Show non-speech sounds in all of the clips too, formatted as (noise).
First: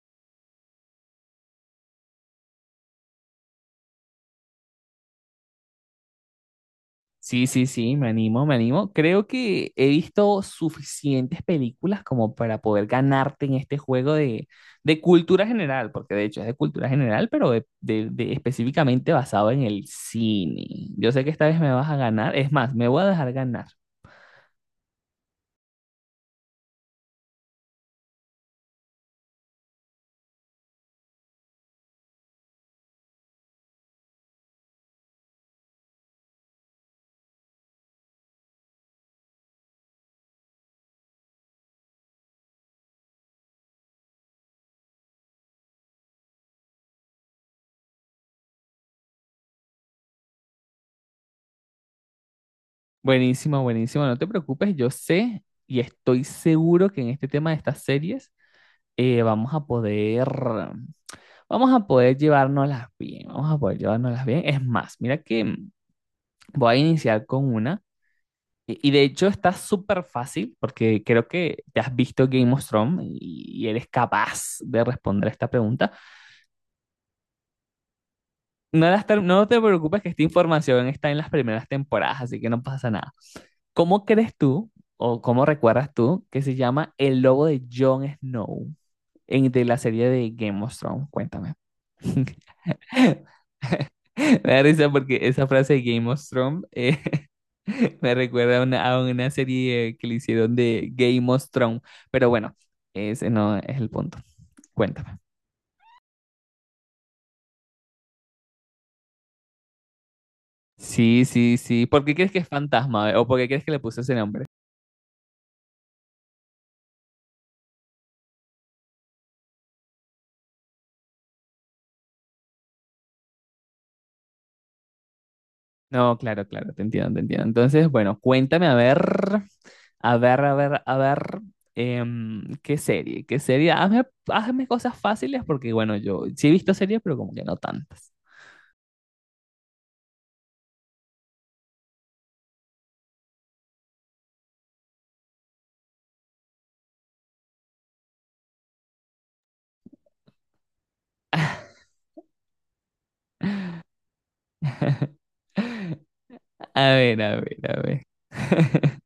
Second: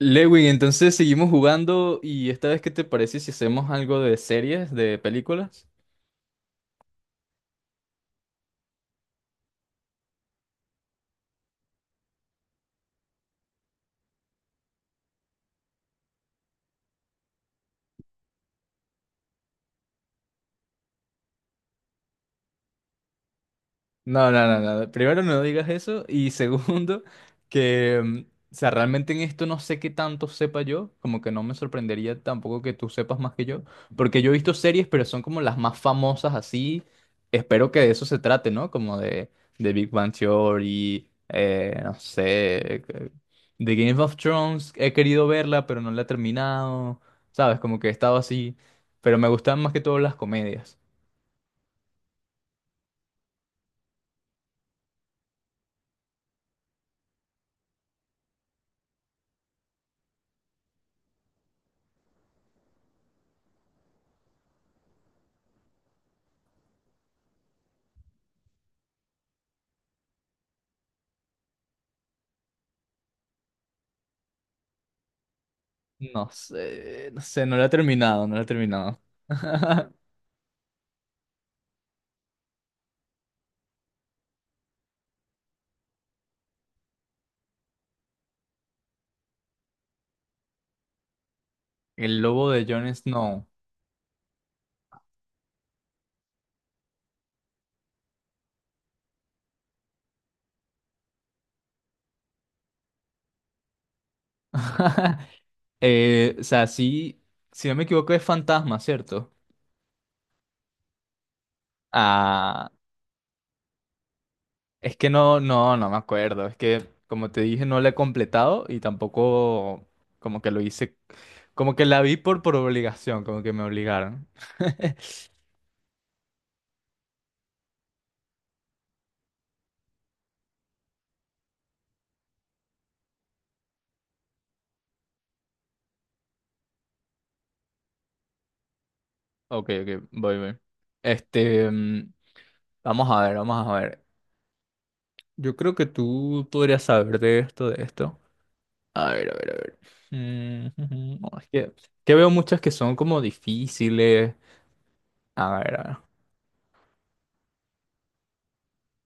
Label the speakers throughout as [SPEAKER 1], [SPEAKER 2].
[SPEAKER 1] Lewin, entonces seguimos jugando y esta vez, ¿qué te parece si hacemos algo de series, de películas?
[SPEAKER 2] Sí, sí, sí, me animo, me animo. Creo que he visto suficientes películas como para poder ganarte en este juego de cultura general, porque de hecho es de cultura general, pero de específicamente basado en el cine. Yo sé que esta vez me vas a ganar, es más, me voy a dejar ganar.
[SPEAKER 1] No, no, no, no. Primero no digas eso y (laughs) segundo que, mm, o sea, realmente en esto no sé qué tanto sepa yo, como que no me sorprendería tampoco que tú sepas más que yo, porque yo he visto series, pero son como las más famosas así. Espero que de eso se trate, ¿no? Como de Big Bang Theory, no sé, de Game of Thrones. He querido verla, pero no la he terminado, ¿sabes? Como que he estado así, pero me gustan más que todo las comedias.
[SPEAKER 2] Buenísimo, buenísimo, no te preocupes, yo sé y estoy seguro que en este tema de estas series eh, vamos a poder, vamos a poder llevárnoslas bien, vamos a poder llevárnoslas bien. Es más, mira que... Voy a iniciar con una. Y de hecho está súper fácil porque creo que te has visto Game of Thrones y eres capaz de responder esta pregunta.
[SPEAKER 1] No sé, no sé, no la he terminado, no la he
[SPEAKER 2] No,
[SPEAKER 1] terminado.
[SPEAKER 2] no te
[SPEAKER 1] (laughs)
[SPEAKER 2] preocupes que esta información está en las primeras temporadas, así que no pasa nada. ¿Cómo crees tú o cómo recuerdas tú que se llama el lobo de Jon Snow en, de la serie de Game of Thrones? Cuéntame. (laughs)
[SPEAKER 1] El lobo de Jon Snow.
[SPEAKER 2] (laughs) Me da risa porque esa frase de Game of Thrones (laughs) me recuerda a una serie que le hicieron de Game of Thrones. Pero bueno, ese no es el punto. Cuéntame.
[SPEAKER 1] (laughs) O sea, sí, si no me equivoco es fantasma, ¿cierto?
[SPEAKER 2] Sí, sí, sí. ¿Por qué crees que es
[SPEAKER 1] Ah,
[SPEAKER 2] fantasma? O por qué crees que le puso ese nombre?
[SPEAKER 1] es que no, no, no me acuerdo. Es que, como te dije, no la he completado y tampoco como que lo hice, como que la vi por obligación, como que me obligaron. (laughs)
[SPEAKER 2] No, claro, claro, te entiendo, te entiendo. Entonces, bueno, cuéntame, a ver, a ver, a ver, a ver, ¿qué serie? ¿Qué serie? Hazme, hazme cosas fáciles porque, bueno, yo sí he visto series, pero como que no tantas.
[SPEAKER 1] Ok, ok, voy, voy. Este, mm, vamos a ver, vamos a ver. Yo creo que tú podrías saber de esto. A ver, a ver, a ver. Mm, (laughs) ujú. No, es
[SPEAKER 2] (laughs)
[SPEAKER 1] que veo muchas que son como difíciles. A ver, a ver.
[SPEAKER 2] A ver, a ver, a ver. (laughs)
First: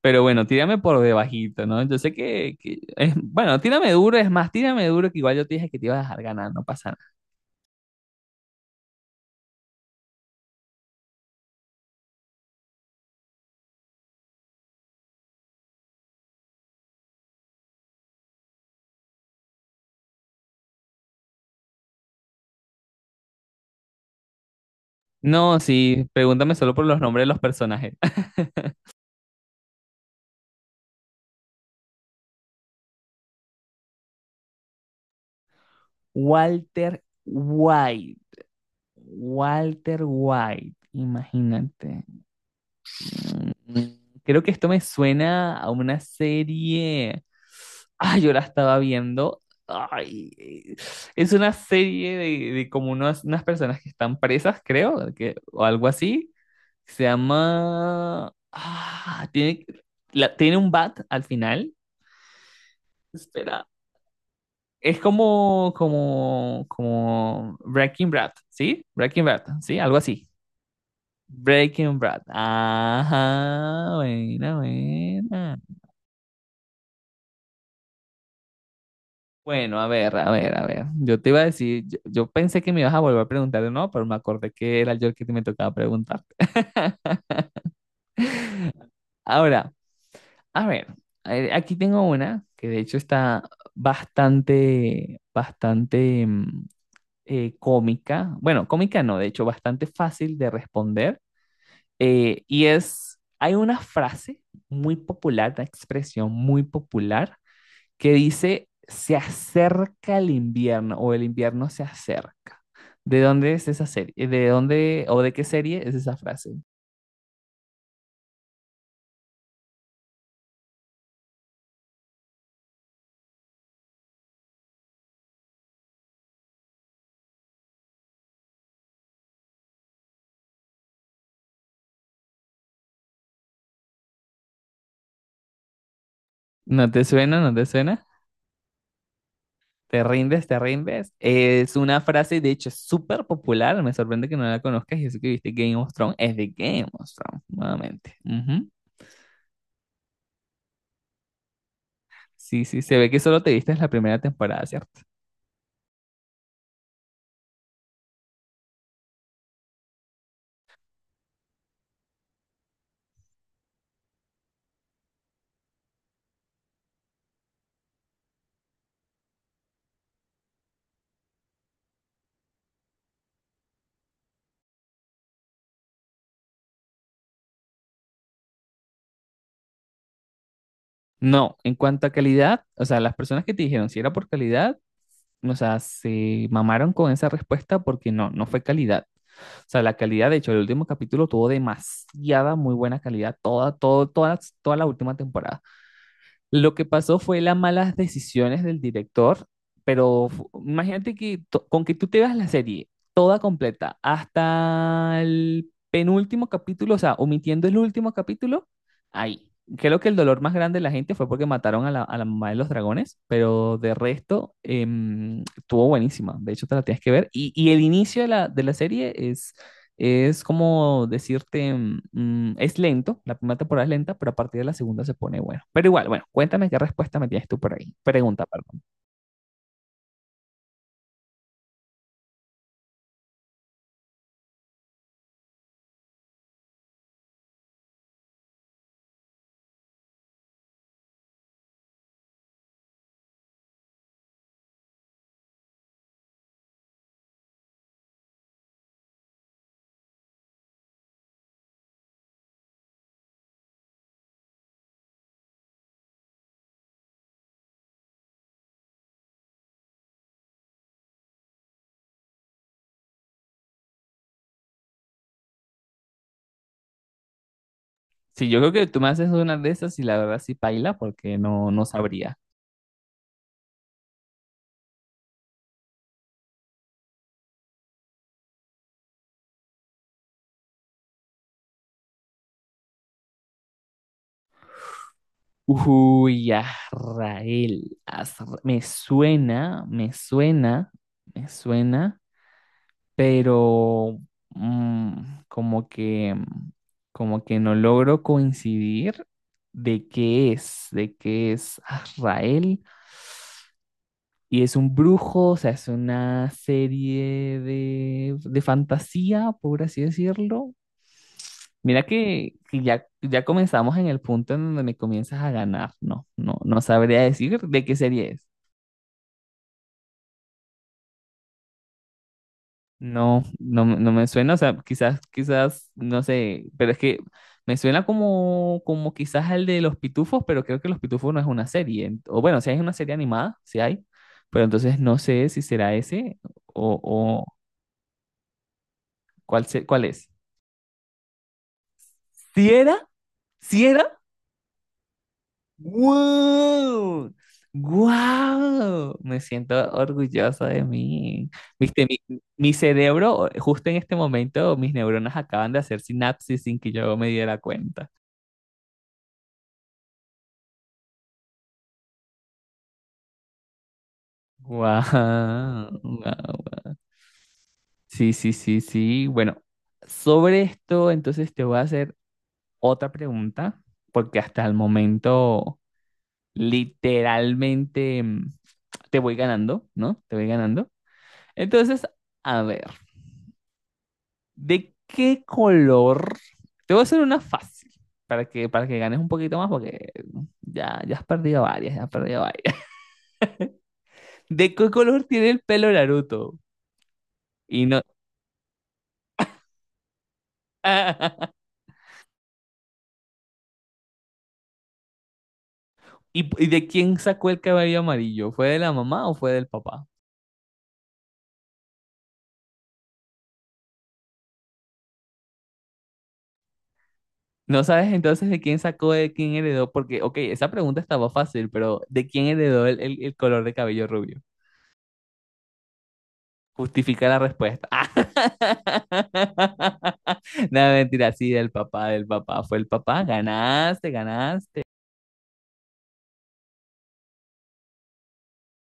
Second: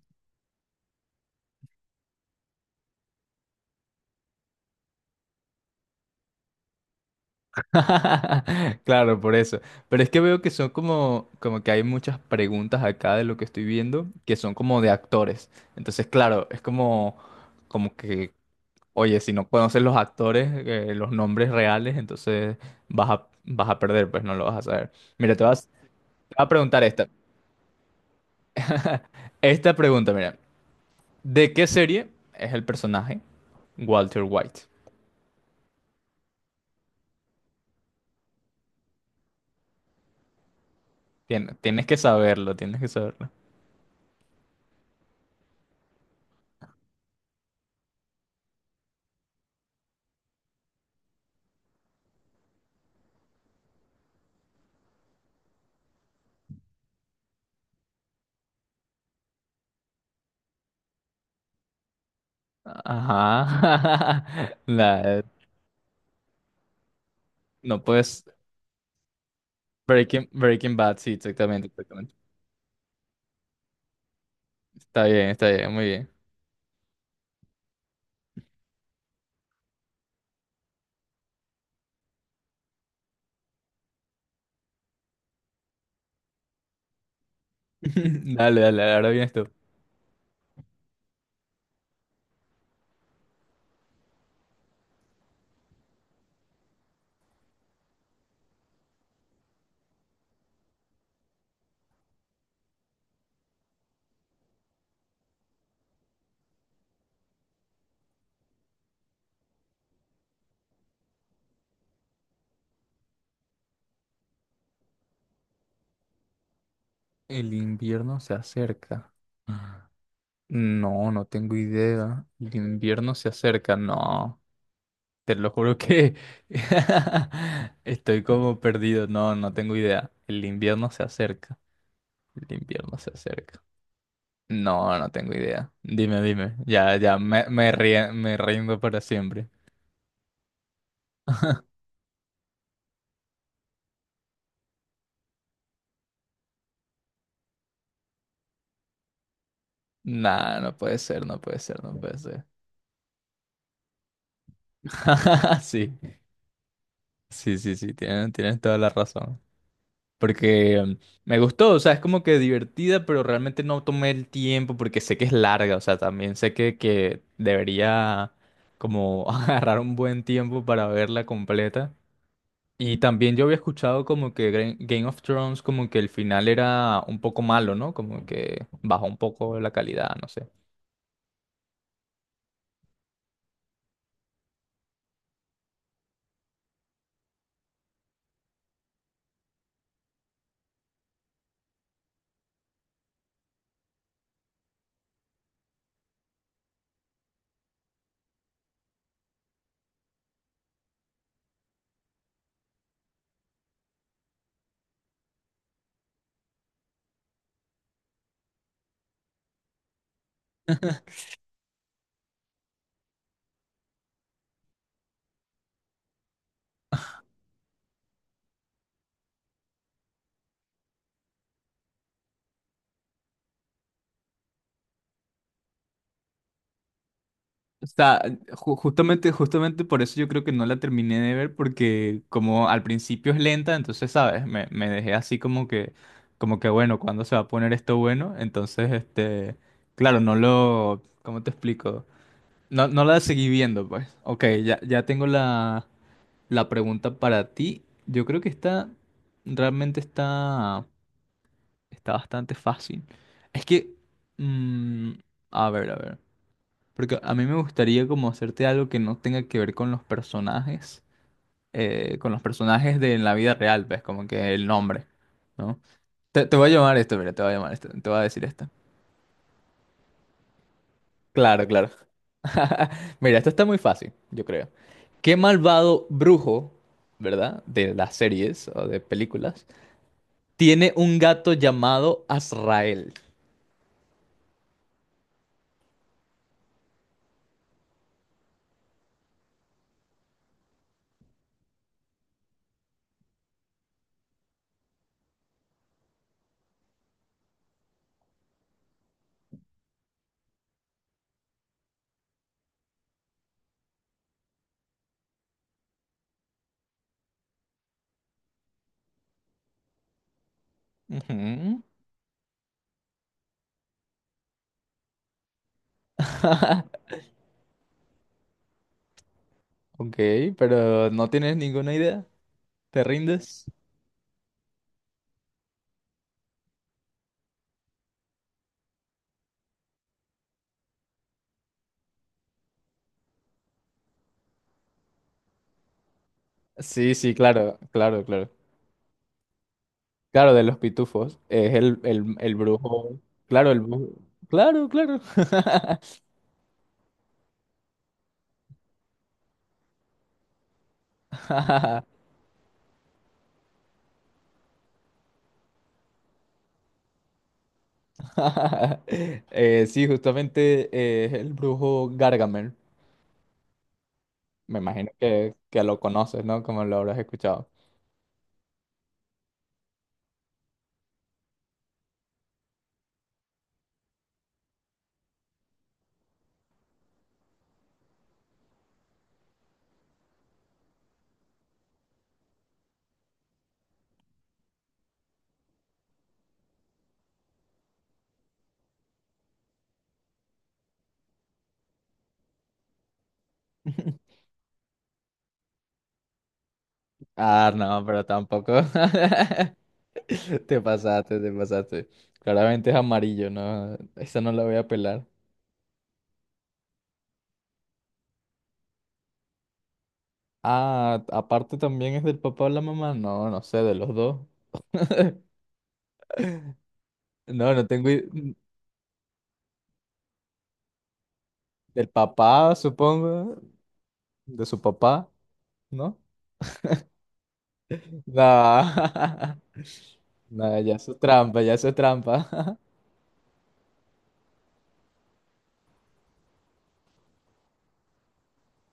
[SPEAKER 2] Pero bueno, tírame por debajito, ¿no? Yo sé que, bueno, tírame duro, es más, tírame duro que igual yo te dije que te iba a dejar ganar, no pasa nada.
[SPEAKER 1] (laughs) Claro, por eso. Pero es que veo que son como, como que hay muchas preguntas acá de lo que estoy viendo que son como de actores. Entonces, claro, es como, como que, oye, si no conoces los actores, los nombres reales, entonces vas a perder, pues no lo vas a saber. Mira, te
[SPEAKER 2] No,
[SPEAKER 1] vas,
[SPEAKER 2] sí,
[SPEAKER 1] te voy a
[SPEAKER 2] pregúntame solo
[SPEAKER 1] preguntar
[SPEAKER 2] por los
[SPEAKER 1] esta.
[SPEAKER 2] nombres de los personajes.
[SPEAKER 1] Esta pregunta, mira. ¿De qué serie es el personaje Walter White?
[SPEAKER 2] (laughs) Walter White, Walter White,
[SPEAKER 1] Tienes que
[SPEAKER 2] imagínate.
[SPEAKER 1] saberlo, tienes que saberlo.
[SPEAKER 2] Mm, Creo que esto me suena a una serie. Ah, yo la estaba viendo. Ay, eh, es una serie de como unas personas que están presas, creo, que, o algo así. Se llama... Ah, tiene, tiene un bat al final.
[SPEAKER 1] Ajá.
[SPEAKER 2] Espera.
[SPEAKER 1] (laughs)
[SPEAKER 2] Es
[SPEAKER 1] La-
[SPEAKER 2] como
[SPEAKER 1] no
[SPEAKER 2] Breaking
[SPEAKER 1] puedes.
[SPEAKER 2] Bad, ¿sí? Breaking Bad, ¿sí? Algo así.
[SPEAKER 1] Breaking Bad, sí, exactamente,
[SPEAKER 2] Breaking
[SPEAKER 1] exactamente.
[SPEAKER 2] Bad. Ajá, buena,
[SPEAKER 1] Está
[SPEAKER 2] buena.
[SPEAKER 1] bien, muy bien.
[SPEAKER 2] Bueno, a ver, a ver, a ver. Yo te iba a decir, yo pensé que me ibas a volver a preguntar de nuevo, pero me acordé que era yo el que te me tocaba preguntar.
[SPEAKER 1] (laughs) Dale, dale, ahora vienes tú.
[SPEAKER 2] Ahora, a ver, aquí tengo una que de hecho está bastante, bastante cómica. Bueno, cómica no, de hecho bastante fácil de responder. Y es, hay una frase muy popular, una expresión muy popular que dice, se acerca el invierno o el invierno se acerca. ¿De dónde es esa serie? ¿De dónde o de qué serie es esa frase?
[SPEAKER 1] El invierno se acerca. No, no tengo idea. El invierno se acerca. No, te lo juro que (laughs) estoy como perdido. No, no tengo idea. El invierno se acerca. El invierno se acerca. No, no tengo idea. Dime, dime.
[SPEAKER 2] ¿No te suena? ¿No te suena?
[SPEAKER 1] Me rindo para siempre.
[SPEAKER 2] Te rindes, te rindes. Es una frase, de hecho, súper popular. Me sorprende que no la conozcas. Y eso que viste Game of Thrones, es de Game of Thrones, nuevamente. Ujú.
[SPEAKER 1] Nah, no puede ser, no puede ser, no puede ser.
[SPEAKER 2] Sí, sí, se ve que solo te viste en la primera temporada, ¿cierto?
[SPEAKER 1] (laughs) Sí, sí, sí, sí, tienes, tienes toda la razón. Porque me gustó, o sea, es como que divertida, pero realmente no tomé el tiempo porque sé que es larga, o sea, también sé que debería como (laughs) agarrar un buen tiempo para verla completa. Y también yo había escuchado como que Game of Thrones, como que el final era un poco malo, ¿no? Como que bajó un poco la calidad, no sé.
[SPEAKER 2] No, en cuanto a calidad, o sea, las personas que te dijeron si era por calidad, o sea, se mamaron con esa respuesta porque no, no fue calidad. O sea, la calidad, de hecho, el último capítulo tuvo demasiada muy buena calidad, toda la última temporada. Lo que pasó fue las malas decisiones del director, pero imagínate que con que tú te veas la serie toda completa hasta el penúltimo capítulo, o sea, omitiendo el último capítulo, ahí. Creo que el dolor más grande de la gente
[SPEAKER 1] (laughs)
[SPEAKER 2] fue porque mataron a a la mamá de los dragones, pero de resto estuvo buenísima. De hecho, te la tienes que ver. Y el inicio de de la serie es como decirte, es lento, la primera temporada es lenta, pero a partir de la segunda se pone bueno. Pero igual, bueno, cuéntame qué respuesta me tienes tú por
[SPEAKER 1] O
[SPEAKER 2] ahí.
[SPEAKER 1] sea,
[SPEAKER 2] Pregunta, perdón.
[SPEAKER 1] justamente por eso yo creo que no la terminé de ver, porque como al principio es lenta, entonces, ¿sabes? Me dejé así como que, bueno, ¿cuándo se va a poner esto bueno? Claro, no lo, ¿cómo te explico? No, no la seguí viendo, pues. Ok, ya tengo la, la pregunta para ti. Yo creo que está, Realmente está, está bastante fácil. Es que, mm, a ver, a ver, porque a mí me gustaría como hacerte algo que no tenga que ver con los personajes de la vida real, pues, como que el nombre, ¿no? Te voy a llamar esto, mira, te voy a llamar esto, te voy a decir
[SPEAKER 2] Sí, yo
[SPEAKER 1] esto.
[SPEAKER 2] creo que tú me haces una de esas y la verdad sí paila porque
[SPEAKER 1] Claro,
[SPEAKER 2] no, no
[SPEAKER 1] claro.
[SPEAKER 2] sabría.
[SPEAKER 1] (laughs) Mira, esto está muy fácil, yo creo. ¿Qué malvado brujo, ¿verdad? De las series o de películas tiene un gato llamado Azrael?
[SPEAKER 2] Uy, Azrael, me suena, me suena, me suena, pero mm, como que, mm, como que no logro coincidir de qué es Azrael. Y es un brujo, o sea, es una serie de fantasía, por así decirlo.
[SPEAKER 1] Ujú.
[SPEAKER 2] Mira que ya, ya comenzamos en el punto en donde me comienzas a ganar, ¿no? No, no sabría decir de qué serie es.
[SPEAKER 1] Ok, pero no tienes ninguna idea. ¿Te rindes?
[SPEAKER 2] No me suena, o sea, quizás, quizás, no sé, pero es que me suena como quizás el de Los Pitufos, pero creo que Los Pitufos no es una serie. O bueno, si hay una serie animada, si hay, pero entonces no sé si será ese
[SPEAKER 1] Sí, sí,
[SPEAKER 2] o
[SPEAKER 1] claro, claro, claro.
[SPEAKER 2] cuál es.
[SPEAKER 1] Claro, de los pitufos. Es el
[SPEAKER 2] ¿Sí era?
[SPEAKER 1] brujo. Claro, el
[SPEAKER 2] ¿Sí
[SPEAKER 1] brujo.
[SPEAKER 2] era?
[SPEAKER 1] Claro, claro.
[SPEAKER 2] ¡Wow! ¡Wow! Me siento orgulloso de mí. Viste,
[SPEAKER 1] (laughs)
[SPEAKER 2] mi cerebro, justo en este momento, mis neuronas acaban de hacer sinapsis sin que yo me diera cuenta.
[SPEAKER 1] Sí, justamente es el brujo Gargamel. Me
[SPEAKER 2] ¡Wow!
[SPEAKER 1] imagino que lo conoces, ¿no?
[SPEAKER 2] ¡Wow!
[SPEAKER 1] Como lo habrás escuchado.
[SPEAKER 2] Sí, sí, sí, sí. Bueno, sobre esto, entonces te voy a hacer otra pregunta, porque hasta el momento, literalmente, te voy ganando, ¿no? Te voy ganando. Entonces, a ver, ¿de qué color? Te voy a hacer una fácil para que ganes un poquito más porque ya, ya has perdido varias, ya has perdido varias.
[SPEAKER 1] (laughs)
[SPEAKER 2] (laughs) ¿De qué color tiene el pelo Naruto?
[SPEAKER 1] Ah,
[SPEAKER 2] Y no...
[SPEAKER 1] no, pero tampoco. (laughs) (laughs) Te pasaste, te
[SPEAKER 2] (laughs)
[SPEAKER 1] pasaste. Claramente es amarillo, ¿no? Esa no la voy a pelar.
[SPEAKER 2] ¿Y, y de quién sacó el cabello amarillo? ¿Fue de la mamá o fue del papá?
[SPEAKER 1] Ah, aparte también es del papá o la mamá. No, no sé, de los dos. (laughs) No,
[SPEAKER 2] No
[SPEAKER 1] no tengo...
[SPEAKER 2] sabes entonces
[SPEAKER 1] i-
[SPEAKER 2] de quién sacó, de quién heredó, porque, ok, esa pregunta estaba fácil, pero
[SPEAKER 1] Del
[SPEAKER 2] ¿de quién
[SPEAKER 1] papá,
[SPEAKER 2] heredó el
[SPEAKER 1] supongo.
[SPEAKER 2] color de cabello rubio?
[SPEAKER 1] De su papá, ¿no?
[SPEAKER 2] Justifica la respuesta.
[SPEAKER 1] Nah. (laughs)
[SPEAKER 2] (laughs)
[SPEAKER 1] Nah,
[SPEAKER 2] No,
[SPEAKER 1] ya eso es
[SPEAKER 2] mentira, sí,
[SPEAKER 1] trampa,
[SPEAKER 2] del
[SPEAKER 1] ya eso es
[SPEAKER 2] papá, del
[SPEAKER 1] trampa.
[SPEAKER 2] papá. Fue el
[SPEAKER 1] (laughs)
[SPEAKER 2] papá. Ganaste, ganaste.